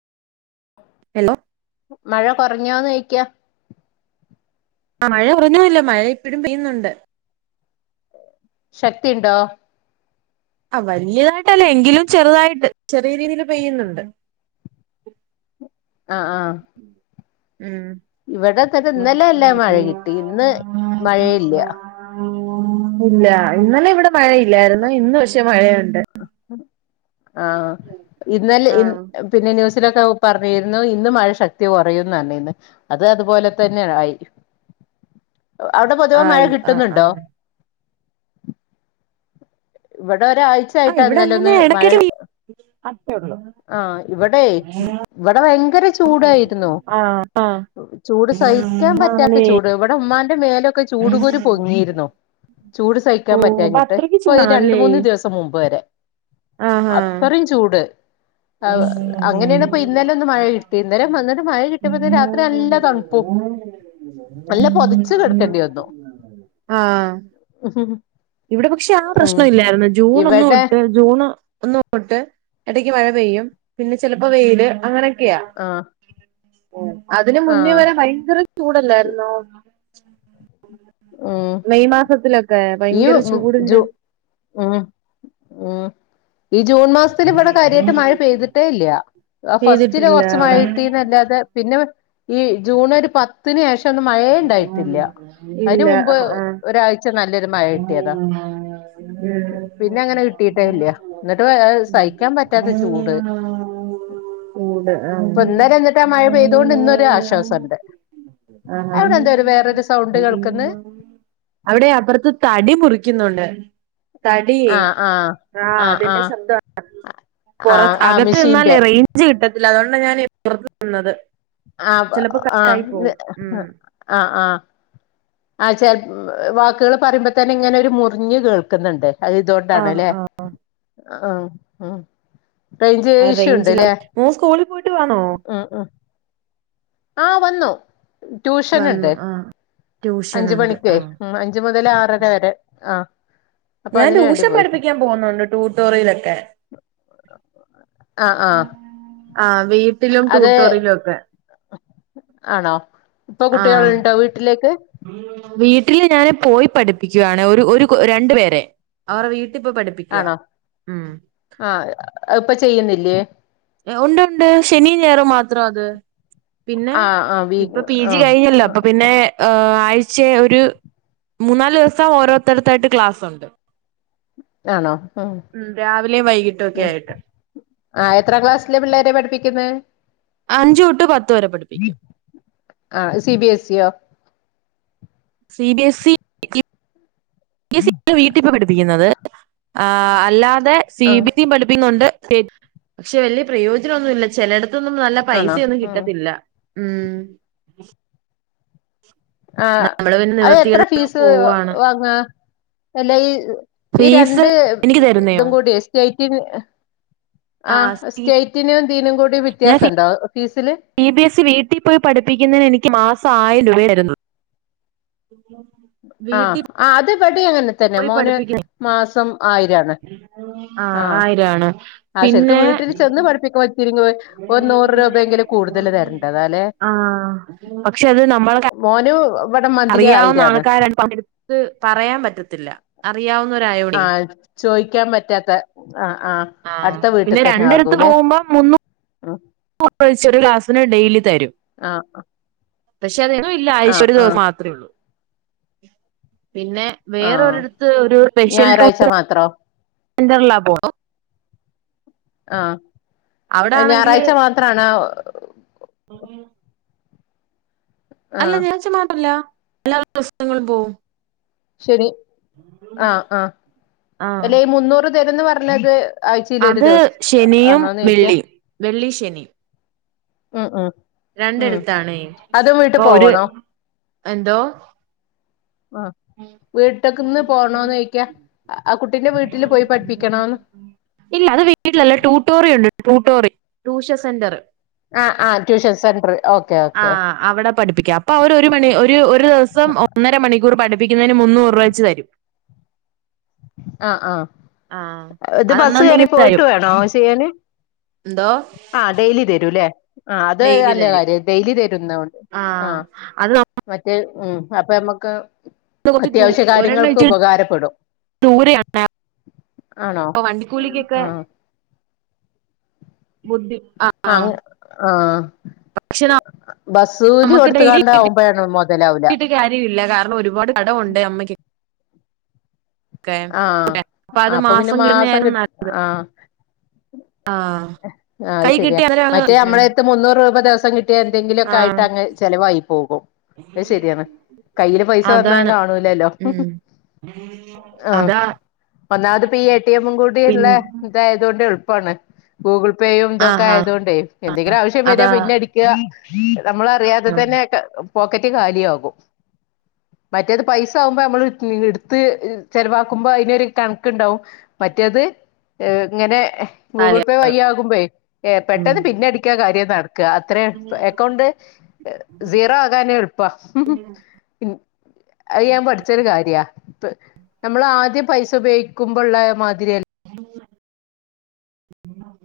Hello. മഴ കുറഞ്ഞോന്ന് ഒയ്ക്ക. ആ മഴ കുറഞ്ഞല്ല മഴ ഇപ്പഴും പെയ്യുന്നുണ്ട്. ശക്തി ഉണ്ടോ? ആ വലിയതായിട്ടല്ല എങ്കിലും ചെറുതായിട്ട് ചെറിയ രീതിൽ പെയ്യുന്നുണ്ട് ആ ആ ഉം ഇവിടെ തന്ന ഇന്നലെ നല്ല മഴ കിട്ടി ഇന്ന് മഴയില്ല ആ ഇല്ല ഇന്നലെ ഇവിടെ മഴയില്ലായിരുന്നു ഇന്ന് പക്ഷേ മഴയുണ്ട് ആഹ ഇന്നലെ ഇ ആഹ് പിന്നെ ന്യൂസ് [unintelligible] ക്കെ പറഞ്ഞിരുന്നു ഇന്ന് മഴ ശക്തി കുറയുന്നന്നെ. ഇന്ന് അത് അതുപോലെ തന്നെ ആയി. അവിടെ പൊതുവെ മഴ ആയി ആഹ് കിട്ടുന്നുണ്ടോ? ആഹ് ഇവിടെ ആ ഒരാഴ്ചായിട്ട് ഇവിടെ ഇന്നല അങ്ങനെ ഒന്ന് മഴ ഇടക്കൊക്കെ പെയ്യും അത്രേ ഉള്ളൂ ആഹ ഇവിടെ ഇവിടെ ഭയങ്കര ചൂടായിരുന്നു. ആഹ് ആഹ് ചൂട് സഹിക്കാൻ പറ്റാത്ത ആണല്ലേ ചൂട്. ഇവിടെ ഉമ്മാന്റെ മേലൊക്കെ ചൂട്കൂരു പൊങ്ങിയിരുന്നു. ചൂട് ഓ സഹിക്കാൻ അപ്പൊ പറ്റാഞ്ഞിട്ട്. അത്രക്ക് ഇപ്പൊ ഈ രണ്ട് ചൂടാണല്ലേ മൂന്ന് ദിവസം മുമ്പ് വരെ. ആഹ് ആഹ് അത്രയും ചൂട്. അങ്ങനെയാണ്പ്പോ ഇന്നലെ ഒന്ന് മഴ കിട്ടി. ഇന്നലേം വന്നിട്ട് മഴ കിട്ടുമ്പ രാത്രി നല്ല തണുപ്പും. നല്ല പൊതച്ചു കിടക്കേണ്ടി വന്നു. ആ. ഇവിടെ പക്ഷെ ആ ഉം പ്രശ്നല്ലായിരുന്നു. ജൂൺ ഒന്ന് ഇവിടെ തൊട്ട് ജൂണ് ഒന്ന തോട്ട് ഇടക്ക് മഴ പെയ്യും. പിന്നെ ചെലപ്പോ വെയില് അങ്ങനെ ആ. അതിന് മുന്നേ വരെ ഭയങ്കര ചൂടല്ലായിരുന്നോ. ഉം മെയ് മാസത്തിലൊക്കെ. ഈ ഭയങ്കര ജു ചൂടിന്റെ ഉം ഉം. ഈ ജൂൺ മാസത്തിൽ ഇവിടെ കാര്യമായിട്ട് മഴ പെയ്തിട്ടേ ഇല്ല. ആ ഫസ്റ്റിലെ പെയ്തിട്ടില്ല കൊറച്ചു മഴ അവിടെ കിട്ടീന്നല്ലാതെ പിന്നെ ഈ ജൂൺ ഒരു പത്ത് മഴയെ ഇണ്ടായിട്ടില്ല. അയ്‌നു ഇല്ല മുൻപ് ആഹ് ആഹ് ഒരാഴ്ച്ച നല്ലൊരു മഴ കിട്ടിയതാ. പിന്നെ അങ്ങനെ കിട്ടീട്ടേ ഇല്ല. ഉം എന്നിട്ട് [unintelligible] സഹിക്കാൻ പറ്റാത്ത ചൂട് കൂടെ ആ. ഇപ്പൊ ഇന്നലെ എന്നിട്ട് ആ മഴ പെയ്തോണ്ട് ഇന്നൊരു ആശ്വാസമുണ്ട് ആഹാ അവിടെ എന്താ ഒരു വേറൊരു സൗണ്ട് കേൾക്കുന്ന് അവിടെ അപ്പുറത്ത് തടി മുറിക്കുന്നുണ്ട്. തടി ആഹ് ആഹ് ആ ആഹ് അതന്റെ ആഹ് ശബ്ദാ പുറ ആഹ് ആഹ് അകത്ത് നിന്നാലേ മെഷീന്റെ റേഞ്ച് കിട്ടത്തില്ല. അതുകൊണ്ടാണ് ഞാൻ പുറത്ത് നിന്നത്. ആ ചിലപ്പോ കട്ടായി ആഹ് പോവും ഉം ആഹ് ആഹ. ആ ചെ വാക്കുകള് പറയുമ്പോ തന്നെ ഇങ്ങനെ ഒരു മുറിഞ്ഞ് കേൾക്കുന്നുണ്ട്. അത് ആഹ് ഇതുകൊണ്ടാണല്ലേ ആഹ് ആ മം. റേഞ്ച് റേഞ്ചില ഇഷ്യുണ്ട്ല്ലേ. മോൻ സ്കൂളിൽ പോയിട്ട് വന്നോ അ അ ആ വന്നു, ട്യൂഷൻ വന്നു ഉണ്ട്. ആഹ് അഞ്ച് ട്യൂഷനുണ്ട് മണിക്കേ ആഹ് അഞ്ച് മുതൽ ആറര വരെ ആ. ഞാൻ ട്യൂഷൻ പഠിപ്പിക്കാൻ പോകുന്നുണ്ട് ട്യൂട്ടോറിയലൊക്കെ. ആഹ് ആഹ. ആഹ വീട്ടിലും ടൂട്ടോറിലും ഒക്കെ. ആണോ. ഇപ്പൊ ആഹ് കുട്ടികളുണ്ടോ വീട്ടിലേക്ക്. വീട്ടില് ഞാന് പോയി പഠിപ്പിക്കുവാണ് ഒരു രണ്ടു പേരെ അവരടെ വീ ആണോ ആഹ ഇപ്പൊ ചെയ്യുന്നില്ലേ? ഉണ്ട് ഉണ്ട് ശനിം ഞായറും മാത്രം ആണ്. പിന്നെ, ആ ആ വീ ഇപ്പൊ പി ആ ജി കഴിഞ്ഞല്ലോ അപ്പൊ പിന്നെ ആ ആഴ്ച്ചേ ഒരു മൂന്നാല് ദിവസം ഓരോരുത്തരത്തായിട്ട് ക്ലാസുണ്ട്. ആണോ. വൈകിട്ടും ഒക്കെ ആയിട്ട് ആ എത്രാം ക്ലാസ് ലെ പിള്ളേരെ പഠിപ്പിക്കുന്നെ? അഞ്ചു തൊട്ട് പത്ത് വരെ പഠിപ്പിക്കും ആ സി ബിഎസ് ഇി യോ. C B S E, C B S E വീട്ടിപോയി പഠിപ്പിക്കുന്നത്. ആ അല്ലാതെ സി ആ ബി [unintelligible] പഠിപ്പിക്കുന്നുണ്ട്. പക്ഷെ വലിയ പ്രയോജനം ഒന്നുമില്ല. ചേലെടത്തു തൊന്നും നല്ല ആണോ പൈസയൊന്നും ഉം കിട്ടത്തില്ല. മം. ആ നമ്മള് പിന്നെ അത് എത്ര നിവർത്തികേട് ഫീസ് പോവാണ് വാങ്ങാ. എല്ലാ ഈ ഈ ഫീസ് രണ്ട് എനിക്ക് തരുന്നയോ ഇതും കൂടി സ്റ്റേറ്റന് ആ സ്റ്റേറ്റിനുംന്തീനും കൂടി വ്യത്യാസണ്ടോ ഫീസീല് ബി ബി എസ് സി വീട്ടിൽ പോയി പഠിപ്പിക്കുന്നന് എനിക്ക് മാസം ആയിരം രൂപയുണ്ട് ആ വീട്ടിൽ ആ അത് ഇബടീം അങ്ങനെ തന്നെ പോയി മോന് പഠിപ്പിക്ക മാസം ആയിരാണ് ആ ആയിരാണൊ ആഹ് ശരിക്കും പിന്നെ വീട്ടിൽ ചെന്ന് പഠിപ്പിക്കുമ്പോ ഇത്തിരിങ്ങ് ഒരു നൂറ് രൂപയെങ്കിലും കൂടുതൽ തരേണ്ടതാല്ലേ ആ ആ പക്ഷെ അത് നമ്മള മോന് ഇവിടെ മന്ത്ലി അറിയാവുന്ന ആയിരാണ് ആൾക്കാര പടുത്ത് പറയാൻ പറ്റത്തില്ല അറിയാവുന്ന ആ ചോയിക്കാൻ പറ്റാത്ത ആ ആ അടുത്ത വീട്ടിൽ തന്നെ ആകൂല്ലെ ഒന്നും ചെറിയ ക്ലാസിന് ഡെയിലി തരും ആഹ് പക്ഷെ അത് എന്നു ഇല്ല ആഴച ആഹ് ഒരു ആഹ് മാത്ര ഒള്ളൂ പിന്നെ ആഹ് വേറൊരിടുത്ത് ഒരു സ്പെഷ്യൽ ഞായറാഴ്ച ടൂറി മാത്രോ സെന്ററല്ലാ പോണ അവിടെ ആ ഞായറാഴ്ച മാത്രണൊ ഓ ആഹ് അല്ല ാച്ച മാത്രല്ല എല്ലാ ദിവസങ്ങളും പോവും ശരി ആ ആ ആഹ് അല്ല ഈ മുന്നൂറ് തരുംന്ന് പറഞ്ഞത് ആഴ്ചയില് ഒരു അത് ദിവസം ശനിയും ആണോന്ന് ചൊയ്ക്ക വെള്ളിയും വെള്ളി ഉം ഉ രണ്ടടുത്തെ ഒരു പോവണോ എന്തോ ആ വീട്ടൊക്കന്ന് പോണോന്ന് ചോയിക്കാ ആ കുട്ട ഇല്ല അത് വീട്ടിലല്ല ട്യൂട്ടോറിയണ്ട് ട്യൂട്ടോറി ട്യൂഷൻ സെന്റർ ആഹ് ആ് ട്യൂഷൻസ് ആ അവിടെ പഠിപ്പിക്കാം അപ്പൊ അവര് ഒരു മണി ഒരു ഒരു ദിവസം ഒന്നര മണിക്കൂർ പഠിപ്പ പ്പിക്കുന്നതിന് മൂന്നൂരൂഴ്ച്ച തരും ആ ആ ആഹ് ഇത് അത് ബസ് കറി അന്നന്നിങ്ങ് പോയിട്ട് തരും വേണോ ചെയ്യാന് എന്തോ ആ ഡെയിലി തരൂല്ലേ ആ അത് നല്ല കാര്യം ഡെയിലി തരുംുന്നണ്ട് ആ അത് ഉ അപ്പ നമുക്ക് കുറച്ച് അത്യാവശ്യ കാര്യങ്ങൾക്ക് ഉപകാരപ്പെടും ദൂരണ ആണോ വണ്ടിക്കൂലിക്കൊക്കെ ആഹ് ബുദ്ധി ആ ആഹ് ആഹ് ഭക്ഷണം ബസ്സൂലി നമ്മുക്ക് ഡെയിലി കൊടുത്ത്കാണ്ടാവുമ്പഴാണ് മൊതലാവൂല കട്ടിട്ട കാര്യ ഇില്ല കാരണം ഒരുപാട് കടംവുണ്ട് അമ്മയ്ക്ക് ആ അത് അപ്പൊ പിന്നെ മാസം കിട്ടുന്നതായിരുന്നു കിട്ട നല്ല ആ ആ ആ കൈ ശരിയാ കിട്ടി അന്നേരം അങ്ങ് മറ്റേ ഇതിനും നമ്മളയത്ത് മുന്നൂറ് രൂപ ദിവസം കിട്ടിയാ എന്തെങ്കിലുമൊക്കെ ആ ആയി ങ് ചിലവായി പോകും അത് ശെരിയാണ് കയ്യില് പൈസ വന്നാ അതാണ് കാണൂലല്ലോ ഉം ആ അതാ ഒന്നാമത്പ്പ ഈ എ ടിഎമ്മും കൂടി പിൻ ഉള്ള ഇതായതുണ്ട് എളു ണ് ഗൂഗിൾ പേയും ഇതൊക്കെ ആഹാ ആയത് കൊണ്ടേ എന്തെങ്കിലും ആവശ്യം വരി അതാ പിന്ന് അടിക്ക നമ്മളറിയാതെ ആ തന്നെക്കെ പോക്കറ്റ് ഖാലിയ ആകും മറ്റേത് പൈസ ആകുമ്പോ നമ്മൾ എടുത്ത് ചെലവാക്കുമ്പോ അതിനൊരു കണക്കുണ്ടാവും മറ്റേത് ഇങ്ങനെ ഗൂഗിൾ കാര്യ പേ വയ്യ ആകുമ്പേ ഉം പെട്ടെന്ന് പിന്ന് അടിക്കാ കാര്യം അത്രയും അക്കൗണ്ട് സീറോ ആകാനേ എളുപ്പ അത് ഞാൻ പഠിച്ചൊരു കാര്യ നമ്മൾ ആദ്യം പൈസ ഉപയോഗിക്കുമ്പോള്ള മാതിരി ഉ